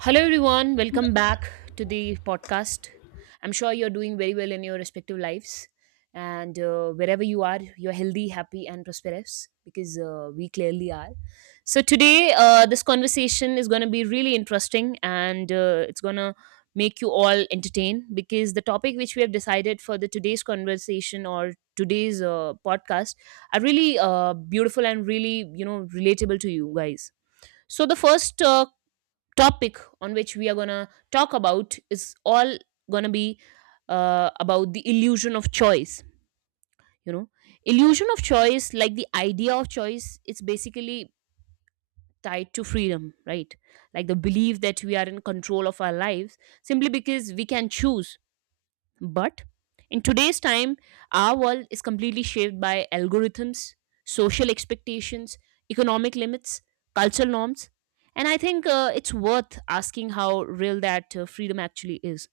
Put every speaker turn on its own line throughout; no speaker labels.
Hello, everyone. Welcome back to the podcast. I'm sure you're doing very well in your respective lives. And wherever you are, you're healthy, happy, and prosperous because we clearly are. So, today, this conversation is going to be really interesting, and it's going to make you all entertained because the topic which we have decided for the today's conversation or today's podcast are really beautiful and really, relatable to you guys. So the first topic on which we are going to talk about is all going to be about the illusion of choice, you know illusion of choice, like the idea of choice, it's basically tied to freedom, right? Like the belief that we are in control of our lives simply because we can choose. But in today's time, our world is completely shaped by algorithms, social expectations, economic limits, cultural norms. And I think it's worth asking how real that freedom actually is.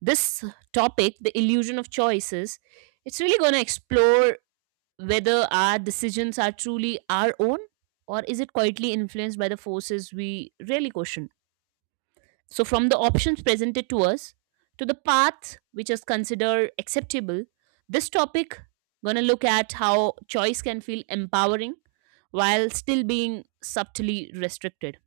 This topic, the illusion of choices, it's really going to explore whether our decisions are truly our own or is it quietly influenced by the forces we really question. So, from the options presented to us to the path which is considered acceptable, this topic gonna look at how choice can feel empowering while still being subtly restricted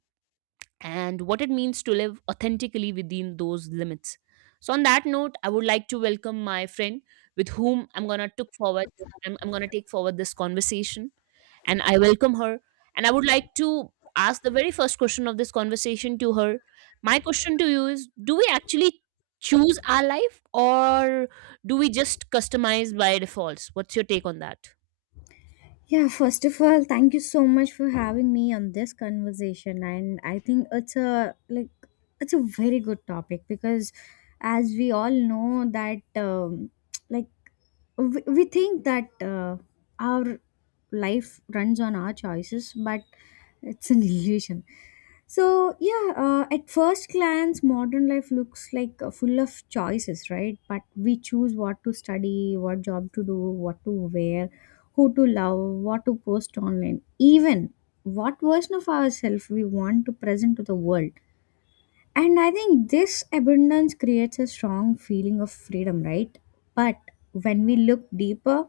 and what it means to live authentically within those limits. So, on that note, I would like to welcome my friend with whom I'm gonna took forward. I'm gonna take forward this conversation, and I welcome her. And I would like to ask the very first question of this conversation to her. My question to you is: do we actually choose our life, or do we just customize by defaults? What's your take on that?
Yeah, first of all, thank you so much for having me on this conversation, and I think it's a it's a very good topic because as we all know that like we think that our life runs on our choices, but it's an illusion. So yeah, at first glance modern life looks like full of choices, right? But we choose what to study, what job to do, what to wear, who to love, what to post online, even what version of ourselves we want to present to the world. And I think this abundance creates a strong feeling of freedom, right? But when we look deeper,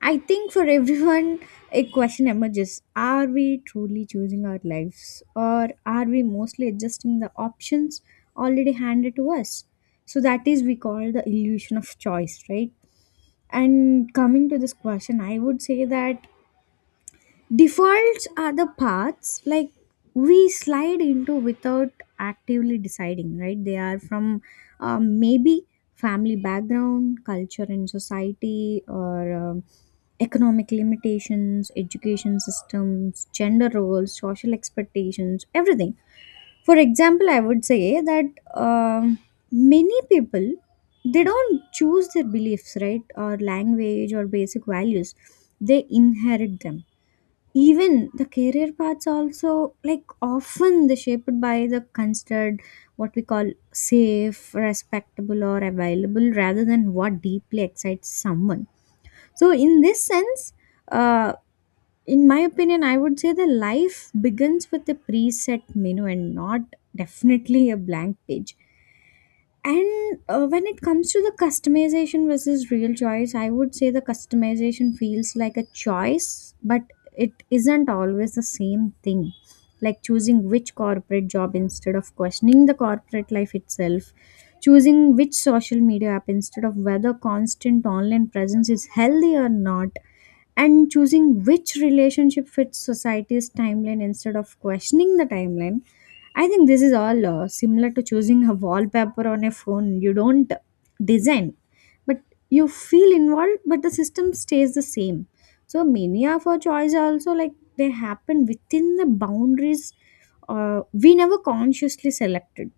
I think for everyone, a question emerges: are we truly choosing our lives, or are we mostly adjusting the options already handed to us? So that is we call the illusion of choice, right? And coming to this question, I would say that defaults are the paths like we slide into without actively deciding, right? They are from maybe family background, culture and society, or economic limitations, education systems, gender roles, social expectations, everything. For example, I would say that um, many people, they don't choose their beliefs, right, or language or basic values. They inherit them. Even the career paths also, like often they're shaped by the considered what we call safe, respectable or available, rather than what deeply excites someone. So in this sense, uh, in my opinion, I would say the life begins with a preset menu and not definitely a blank page. And when it comes to the customization versus real choice, I would say the customization feels like a choice, but it isn't always the same thing, like choosing which corporate job instead of questioning the corporate life itself, choosing which social media app instead of whether constant online presence is healthy or not, and choosing which relationship fits society's timeline instead of questioning the timeline. I think this is all similar to choosing a wallpaper on a phone you don't design, but you feel involved, but the system stays the same. So many of our choices are also like they happen within the boundaries we never consciously selected.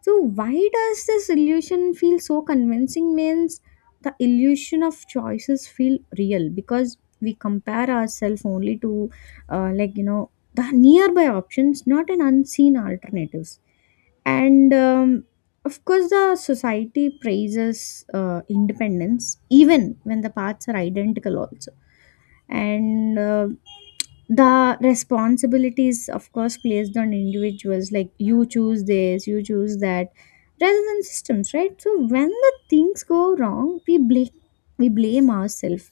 So why does this illusion feel so convincing? Means the illusion of choices feel real because we compare ourselves only to, the nearby options, not an unseen alternatives. And of course, the society praises independence even when the paths are identical, also. And the responsibilities of course placed on individuals, like you choose this, you choose that, rather than systems, right? So when the things go wrong, we blame, we blame ourselves.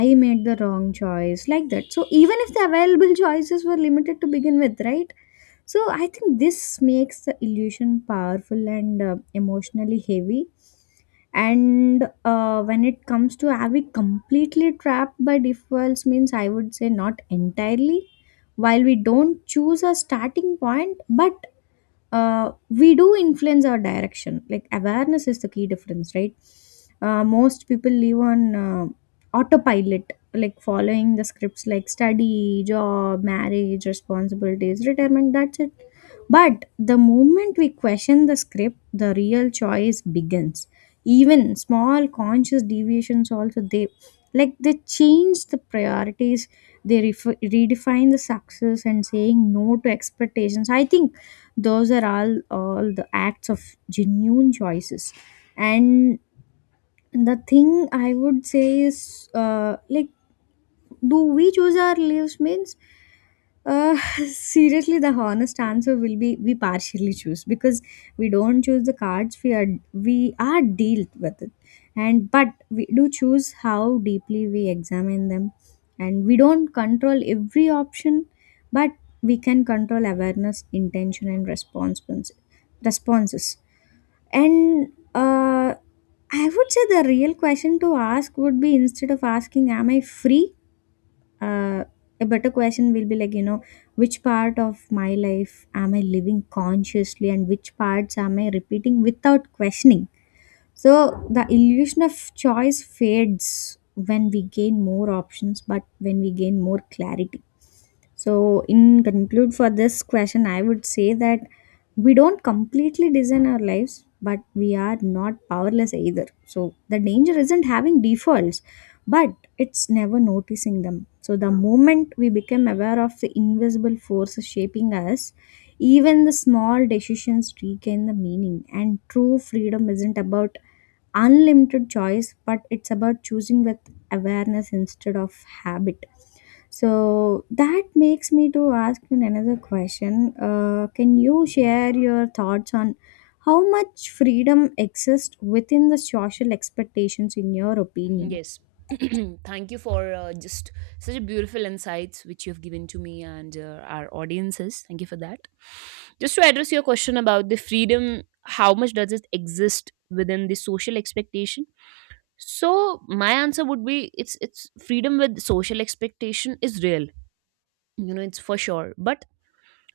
I made the wrong choice, like that. So even if the available choices were limited to begin with, right? So I think this makes the illusion powerful and emotionally heavy. And when it comes to are we completely trapped by defaults, means I would say not entirely. While we don't choose a starting point, but we do influence our direction. Like awareness is the key difference, right? Most people live on autopilot, like following the scripts like study, job, marriage, responsibilities, retirement. That's it. But the moment we question the script, the real choice begins. Even small conscious deviations also, they like they change the priorities, they redefine the success, and saying no to expectations. I think those are all the acts of genuine choices. And the thing I would say is like, do we choose our lives means uh, seriously, the honest answer will be we partially choose, because we don't choose the cards we are dealt with it, and but we do choose how deeply we examine them, and we don't control every option, but we can control awareness, intention, and responses. Responses. And uh, I would say the real question to ask would be, instead of asking, "Am I free?", uh, a better question will be, like, you know, which part of my life am I living consciously, and which parts am I repeating without questioning? So the illusion of choice fades when we gain more options, but when we gain more clarity. So, in conclude for this question, I would say that we don't completely design our lives, but we are not powerless either. So the danger isn't having defaults, but it's never noticing them. So the moment we become aware of the invisible forces shaping us, even the small decisions regain the meaning. And true freedom isn't about unlimited choice, but it's about choosing with awareness instead of habit. So that makes me to ask you another question. Can you share your thoughts on how much freedom exists within the social expectations, in your opinion?
Yes. Thank you for just such a beautiful insights which you have given to me and our audiences. Thank you for that. Just to address your question about the freedom, how much does it exist within the social expectation? So my answer would be it's freedom with social expectation is real. You know, it's for sure, but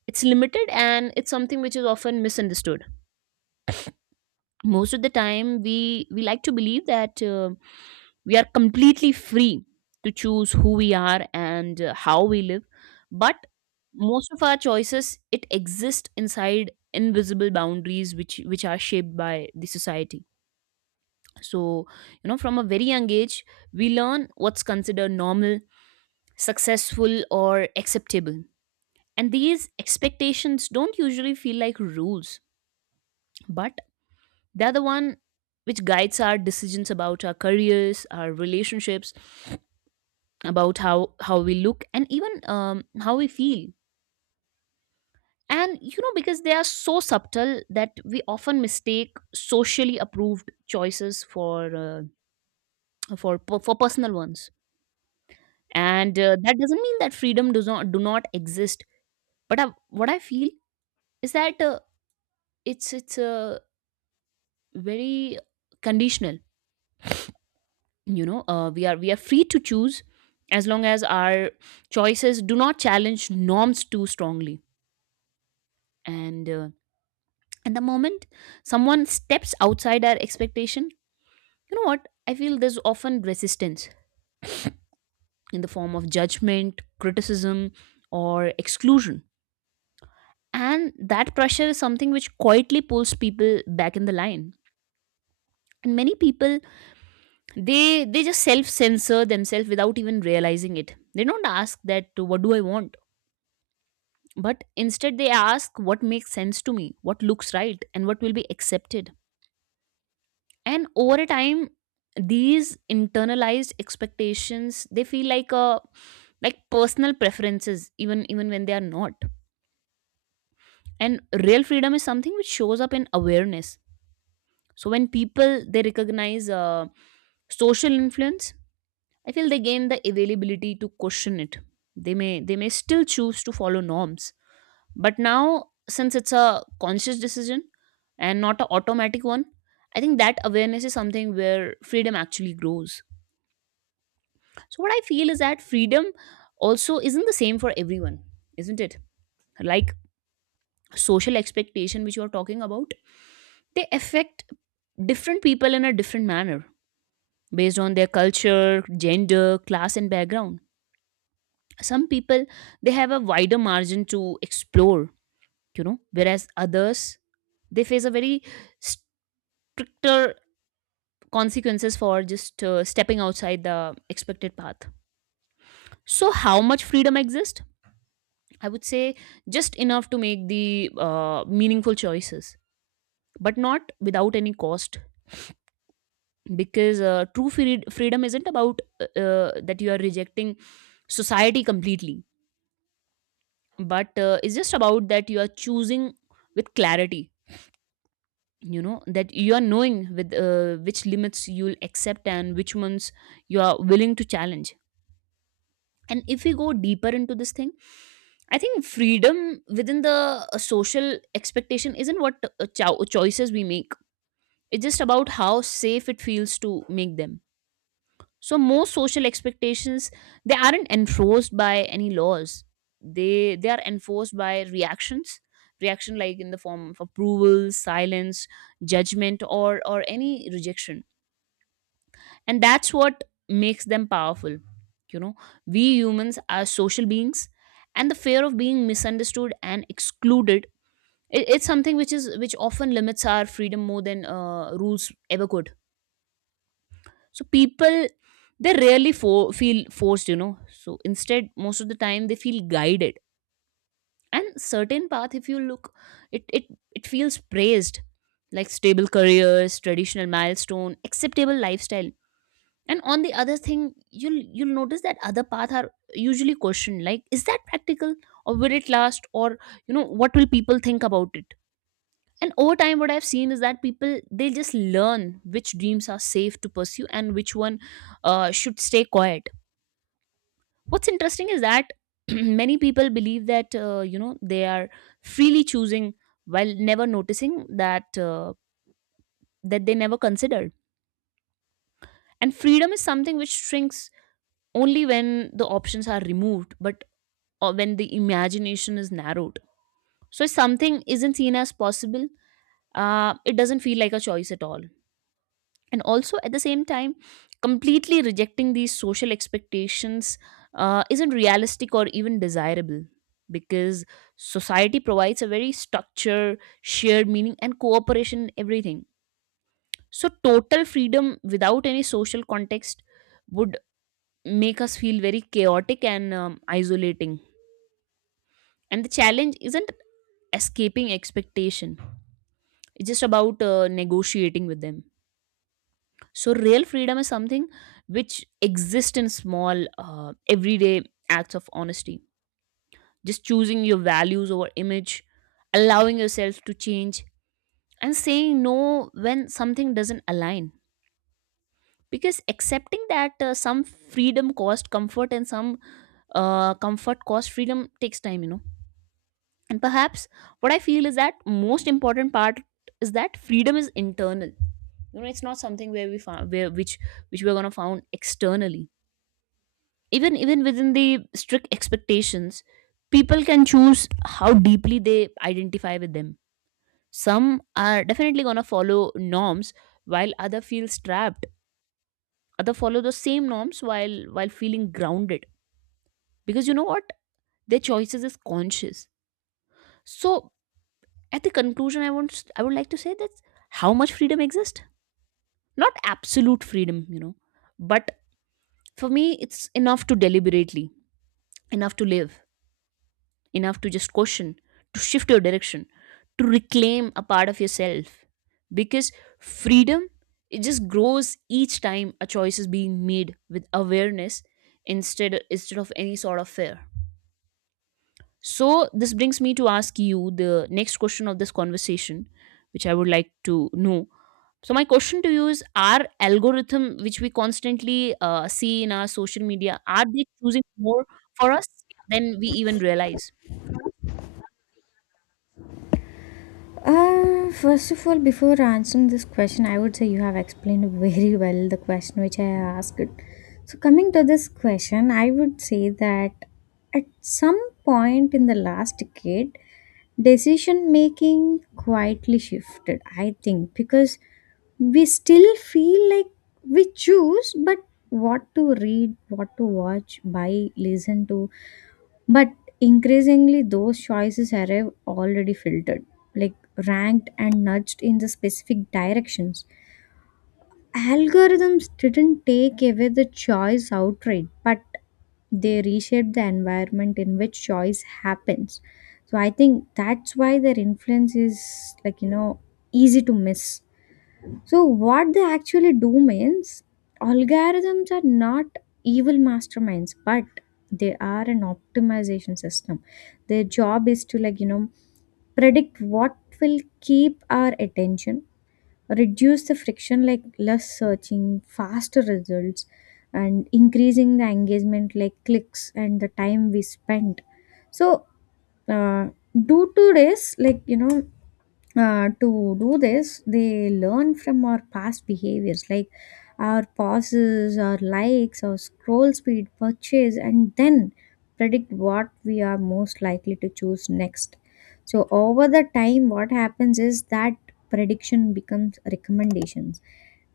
it's limited, and it's something which is often misunderstood. Most of the time we like to believe that we are completely free to choose who we are and how we live, but most of our choices it exist inside invisible boundaries which are shaped by the society. So you know, from a very young age we learn what's considered normal, successful, or acceptable, and these expectations don't usually feel like rules, but they're the one which guides our decisions about our careers, our relationships, about how we look, and even how we feel. And you know, because they are so subtle that we often mistake socially approved choices for personal ones. And that doesn't mean that freedom does not do not exist. But what I feel is that it's very conditional, you know. We are free to choose as long as our choices do not challenge norms too strongly, and uh, and the moment someone steps outside our expectation, you know what I feel, there's often resistance in the form of judgment, criticism, or exclusion. And that pressure is something which quietly pulls people back in the line. And many people, they just self censor themselves without even realizing it. They don't ask that, what do I want? But instead, they ask what makes sense to me, what looks right, and what will be accepted. And over a time, these internalized expectations they feel like a like personal preferences, even when they are not. And real freedom is something which shows up in awareness. So when people they recognize social influence, I feel they gain the availability to question it. They may still choose to follow norms, but now, since it's a conscious decision and not an automatic one, I think that awareness is something where freedom actually grows. So, what I feel is that freedom also isn't the same for everyone, isn't it? Like social expectation, which you are talking about, they affect different people in a different manner based on their culture, gender, class, and background. Some people they have a wider margin to explore, you know, whereas others they face a very stricter consequences for just stepping outside the expected path. So how much freedom exists? I would say just enough to make the meaningful choices, but not without any cost. Because freedom isn't about that you are rejecting society completely, but it's just about that you are choosing with clarity. You know, that you are knowing with which limits you'll accept and which ones you are willing to challenge. And if we go deeper into this thing, I think freedom within the social expectation isn't what choices we make. It's just about how safe it feels to make them. So most social expectations they aren't enforced by any laws. They are enforced by reactions. Reaction like in the form of approval, silence, judgment, or any rejection. And that's what makes them powerful. You know, we humans are social beings, and the fear of being misunderstood and excluded, it's something which is which often limits our freedom more than rules ever could. So people, they rarely feel forced, you know. So instead, most of the time they feel guided, and certain path, if you look, it it it feels praised, like stable careers, traditional milestone, acceptable lifestyle. And on the other thing, you'll notice that other paths are usually questioned, like is that practical, or will it last, or you know what will people think about it. And over time, what I've seen is that people they just learn which dreams are safe to pursue and which one should stay quiet. What's interesting is that many people believe that you know, they are freely choosing while never noticing that that they never considered. And freedom is something which shrinks only when the options are removed, but or when the imagination is narrowed. So if something isn't seen as possible, it doesn't feel like a choice at all. And also at the same time, completely rejecting these social expectations isn't realistic or even desirable because society provides a very structure, shared meaning, and cooperation in everything. So total freedom without any social context would make us feel very chaotic and isolating. And the challenge isn't escaping expectation, it's just about negotiating with them. So real freedom is something which exists in small everyday acts of honesty, just choosing your values over image, allowing yourself to change, and saying no when something doesn't align. Because accepting that some freedom cost comfort and some comfort cost freedom takes time, you know. And perhaps what I feel is that most important part is that freedom is internal. You know, it's not something where we found where which we're gonna found externally. Even within the strict expectations, people can choose how deeply they identify with them. Some are definitely gonna follow norms while other feels trapped, other follow the same norms while feeling grounded because you know what, their choices is conscious. So at the conclusion, I would like to say that how much freedom exists, not absolute freedom, you know, but for me it's enough to deliberately, enough to live, enough to just question, to shift your direction, to reclaim a part of yourself. Because freedom, it just grows each time a choice is being made with awareness instead of any sort of fear. So, this brings me to ask you the next question of this conversation, which I would like to know. So, my question to you is: are algorithm which we constantly see in our social media, are they choosing more for us than we even realize?
First of all, before answering this question, I would say you have explained very well the question which I asked. So coming to this question, I would say that at some point in the last decade, decision making quietly shifted, I think, because we still feel like we choose, but what to read, what to watch, buy, listen to. But increasingly, those choices arrive already filtered, like ranked and nudged in the specific directions. Algorithms didn't take away the choice outright, but they reshape the environment in which choice happens. So I think that's why their influence is, like, you know, easy to miss. So what they actually do means algorithms are not evil masterminds, but they are an optimization system. Their job is to, like, you know, predict what will keep our attention, reduce the friction, like less searching, faster results, and increasing the engagement, like clicks and the time we spent. So uh, due to this, like, you know, to do this, they learn from our past behaviors, like our pauses, our likes, our scroll speed, purchase, and then predict what we are most likely to choose next. So over the time, what happens is that prediction becomes recommendations,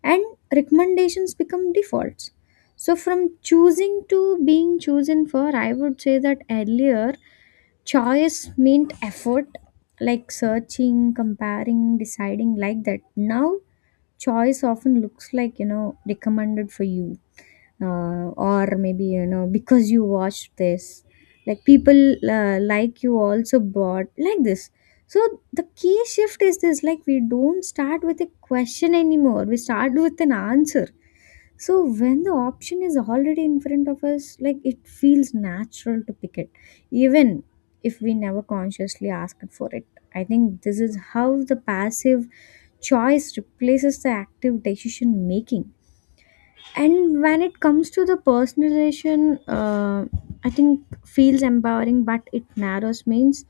and recommendations become defaults. So from choosing to being chosen for, I would say that earlier, choice meant effort, like searching, comparing, deciding, like that. Now choice often looks like, you know, recommended for you, or maybe, you know, because you watched this, like people like you also bought, like this. So the key shift is this, like we don't start with a question anymore, we start with an answer. So when the option is already in front of us, like it feels natural to pick it, even if we never consciously asked for it. I think this is how the passive choice replaces the active decision making. And when it comes to the personalization, I think feels empowering but it narrows, means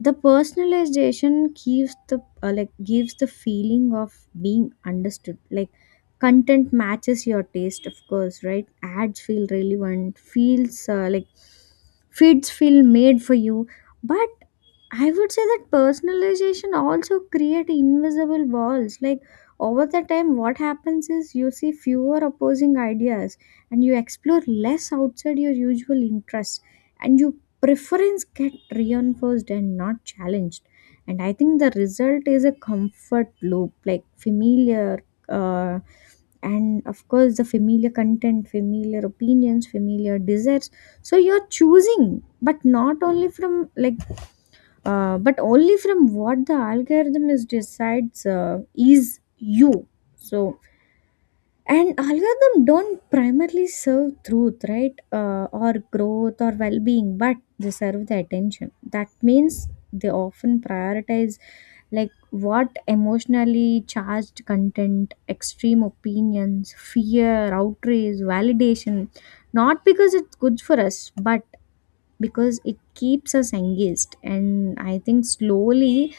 the personalization gives the like gives the feeling of being understood, like content matches your taste, of course, right? Ads feel relevant, feels like feeds feel made for you. But I would say that personalization also create invisible walls, like over the time what happens is you see fewer opposing ideas, and you explore less outside your usual interests, and you preference get reinforced and not challenged. And I think the result is a comfort loop, like familiar, uh, and of course the familiar content, familiar opinions, familiar desires. So you're choosing, but not only from like but only from what the algorithm is decides is you. So and algorithm don't primarily serve truth, right, or growth or well-being, but they serve the attention. That means they often prioritize like what emotionally charged content, extreme opinions, fear, outrage, validation, not because it's good for us, but because it keeps us engaged. And I think slowly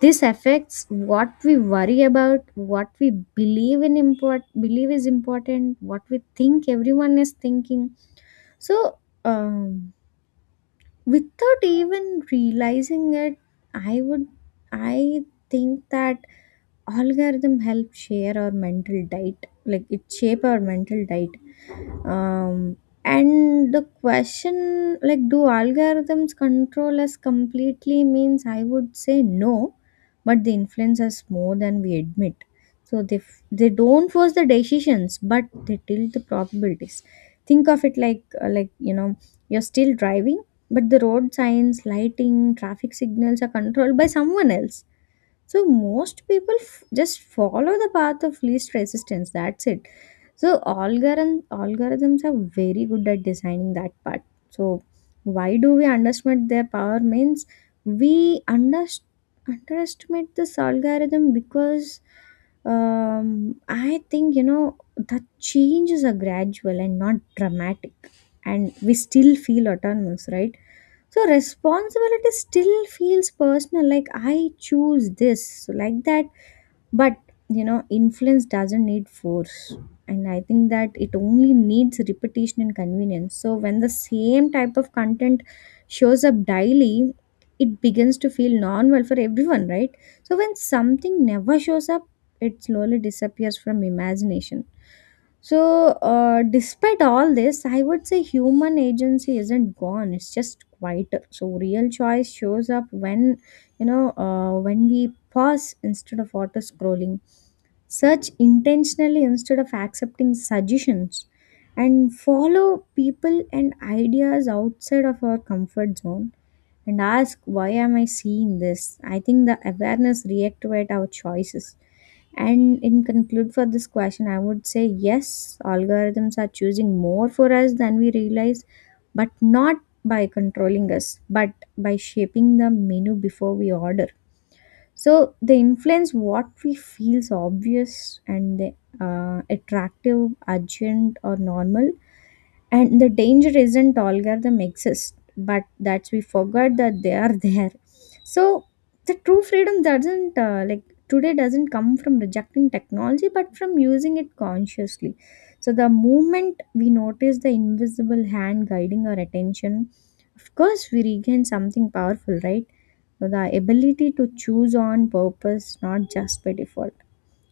this affects what we worry about, what we believe in import believe is important, what we think everyone is thinking. So um, without even realizing it, i would I think that algorithm help share our mental diet, like it shape our mental diet. um, and the question, like, do algorithms control us completely, means I would say no, but they influence us more than we admit. So they they don't force the decisions, but they tilt the probabilities. Think of it like like, you know, you're still driving, but the road signs, lighting, traffic signals are controlled by someone else. So most people just follow the path of least resistance. That's it. So algorithms are very good at designing that part. So why do we underestimate their power, means we under, underestimate this algorithm because I think, you know, the changes are gradual and not dramatic, and we still feel autonomous, right? So responsibility still feels personal, like I choose this, so like that. But you know, influence doesn't need force, and I think that it only needs repetition and convenience. So when the same type of content shows up daily, it begins to feel normal for everyone, right? So when something never shows up, it slowly disappears from imagination. So despite all this, I would say human agency isn't gone, it's just quieter. So real choice shows up when, you know, when we pause instead of auto scrolling, search intentionally instead of accepting suggestions, and follow people and ideas outside of our comfort zone, and ask why am I seeing this. I think the awareness reactivate our choices. And in conclude for this question, I would say yes, algorithms are choosing more for us than we realize, but not by controlling us, but by shaping the menu before we order. So they influence what we feels obvious, and they attractive, urgent or normal. And the danger isn't algorithm exists, but that we forgot that they are there. So the true freedom doesn't like today doesn't come from rejecting technology, but from using it consciously. So the moment we notice the invisible hand guiding our attention, of course we regain something powerful, right? So the ability to choose on purpose, not just by default.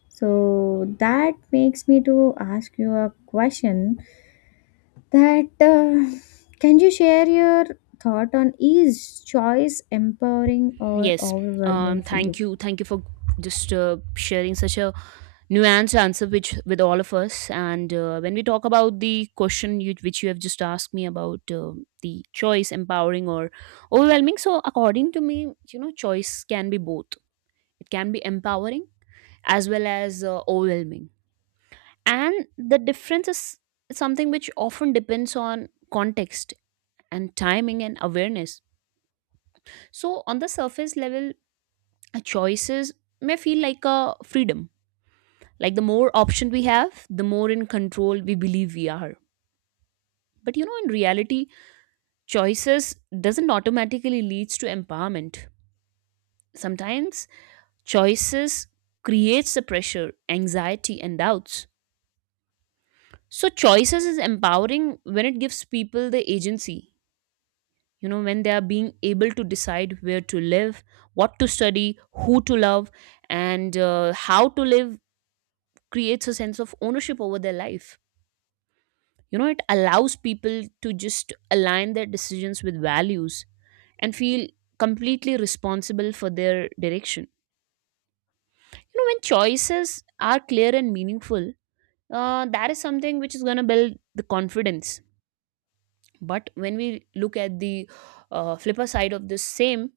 So that makes me to ask you a question that can you share your thought on is choice empowering or
Yes.
overwhelming for you?
Thank you. Thank you for just sharing such a nuance answer which with all of us and when we talk about the question you, which you have just asked me about the choice empowering or overwhelming, so according to me, you know, choice can be both. It can be empowering as well as overwhelming, and the difference is something which often depends on context and timing and awareness. So on the surface level, choices may feel like a freedom, like the more option we have the more in control we believe we are. But you know, in reality, choices doesn't automatically leads to empowerment. Sometimes choices creates the pressure, anxiety and doubts. So choices is empowering when it gives people the agency, you know, when they are being able to decide where to live, what to study, who to love, and how to live. Creates a sense of ownership over their life. You know, it allows people to just align their decisions with values and feel completely responsible for their direction. You know, when choices are clear and meaningful, that is something which is going to build the confidence. But when we look at the flipper side of the same,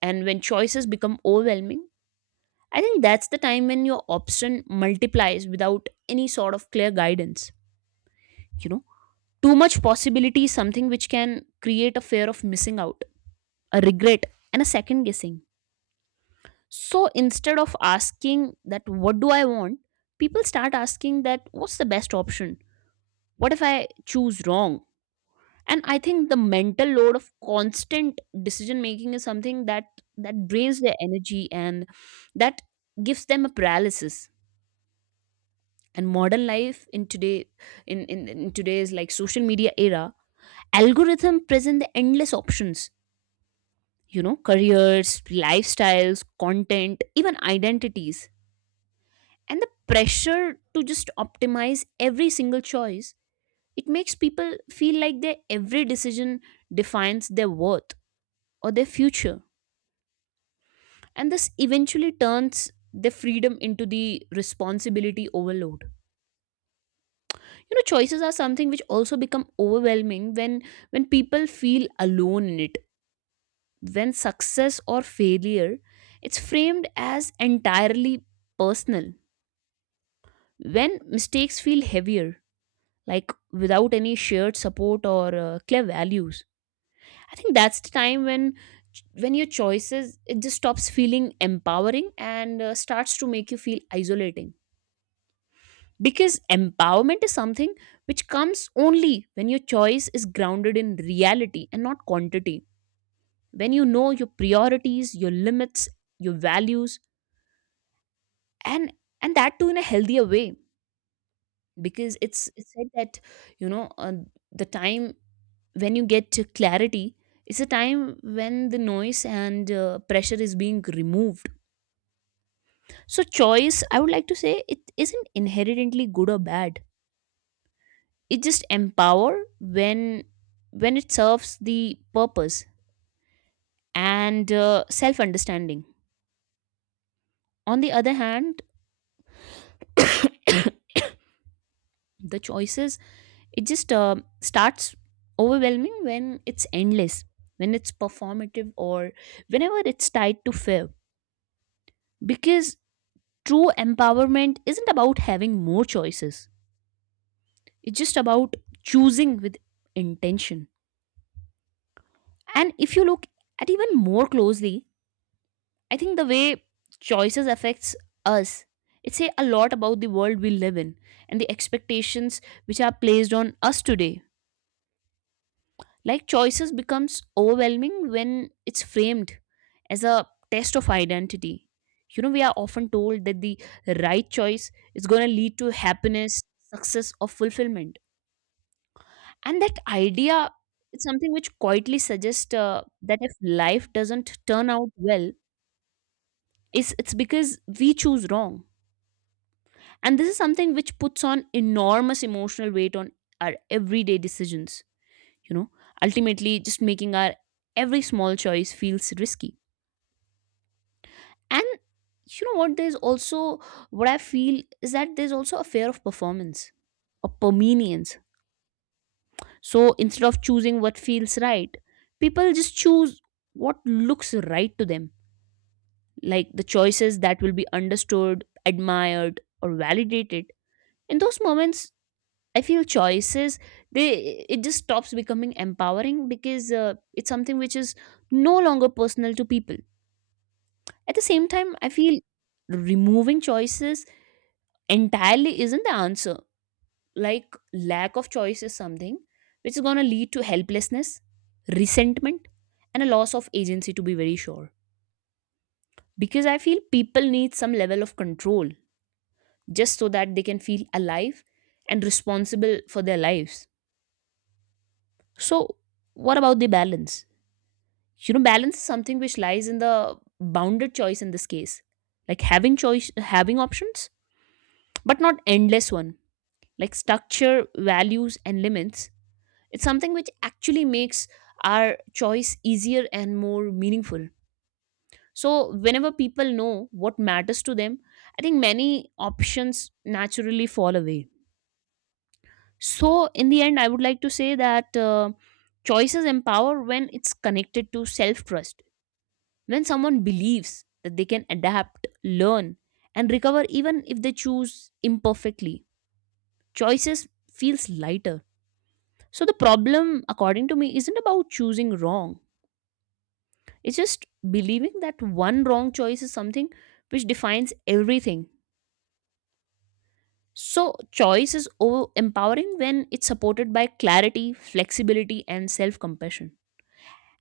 and when choices become overwhelming, I think that's the time when your option multiplies without any sort of clear guidance. You know, too much possibility is something which can create a fear of missing out, a regret, and a second guessing. So instead of asking that, what do I want? People start asking that, what's the best option? What if I choose wrong? And I think the mental load of constant decision making is something that drains their energy and that gives them a paralysis. And modern life in today, in today's like social media era, algorithm present the endless options, you know, careers, lifestyles, content, even identities, and the pressure to just optimize every single choice, it makes people feel like their every decision defines their worth or their future, and this eventually turns their freedom into the responsibility overload. You know, choices are something which also become overwhelming when people feel alone in it, when success or failure, it's framed as entirely personal, when mistakes feel heavier, like without any shared support or clear values. I think that's the time when your choices, it just stops feeling empowering and starts to make you feel isolating. Because empowerment is something which comes only when your choice is grounded in reality and not quantity, when you know your priorities, your limits, your values, and and that too in a healthier way. Because it's said that, you know, the time when you get clarity, it's a time when the noise and pressure is being removed. So choice, I would like to say, it isn't inherently good or bad. It just empower when it serves the purpose and self understanding. On the other hand, the choices, it just starts overwhelming when it's endless, when it's performative, or whenever it's tied to fear. Because true empowerment isn't about having more choices, it's just about choosing with intention. And if you look at even more closely, I think the way choices affects us, it say a lot about the world we live in and the expectations which are placed on us today. Like choices becomes overwhelming when it's framed as a test of identity. You know, we are often told that the right choice is going to lead to happiness, success or fulfillment, and that idea is something which quietly suggests that if life doesn't turn out well, it's because we choose wrong. And this is something which puts on enormous emotional weight on our everyday decisions, you know, ultimately just making our every small choice feels risky. And you know what there's also what I feel is that there's also a fear of performance or permanence. So instead of choosing what feels right, people just choose what looks right to them, like the choices that will be understood, admired, or validated. In those moments, I feel choices, they, it just stops becoming empowering because it's something which is no longer personal to people. At the same time, I feel removing choices entirely isn't the answer. Like lack of choice is something which is going to lead to helplessness, resentment, and a loss of agency, to be very sure. Because I feel people need some level of control just so that they can feel alive and responsible for their lives. So what about the balance? You know, balance is something which lies in the bounded choice in this case. Like having choice, having options, but not endless one. Like structure, values and limits. It's something which actually makes our choice easier and more meaningful. So, whenever people know what matters to them, I think many options naturally fall away. So, in the end, I would like to say that choices empower when it's connected to self trust. When someone believes that they can adapt, learn, and recover even if they choose imperfectly, choices feels lighter. So, the problem, according to me, isn't about choosing wrong. It's just believing that one wrong choice is something which defines everything. So, choice is empowering when it's supported by clarity, flexibility, and self compassion.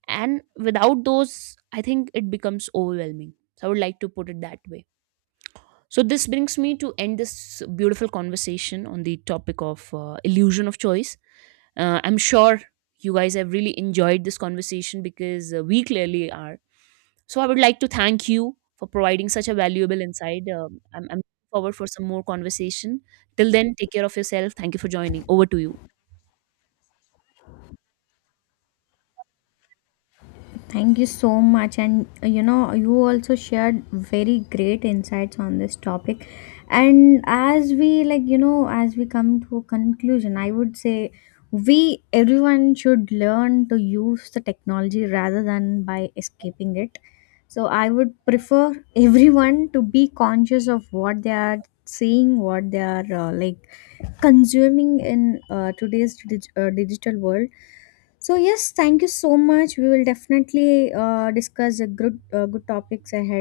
And without those, I think it becomes overwhelming. So, I would like to put it that way. So, this brings me to end this beautiful conversation on the topic of illusion of choice. I'm sure you guys have really enjoyed this conversation because we clearly are. So I would like to thank you for providing such a valuable insight. I'm looking forward for some more conversation. Till then, take care of yourself. Thank you for joining. Over to you.
Thank you so much. And you know, you also shared very great insights on this topic. And as we like, you know, as we come to a conclusion, I would say we everyone should learn to use the technology rather than by escaping it. So I would prefer everyone to be conscious of what they are seeing, what they are like consuming in today's digital world. So yes, thank you so much. We will definitely discuss a good topics ahead.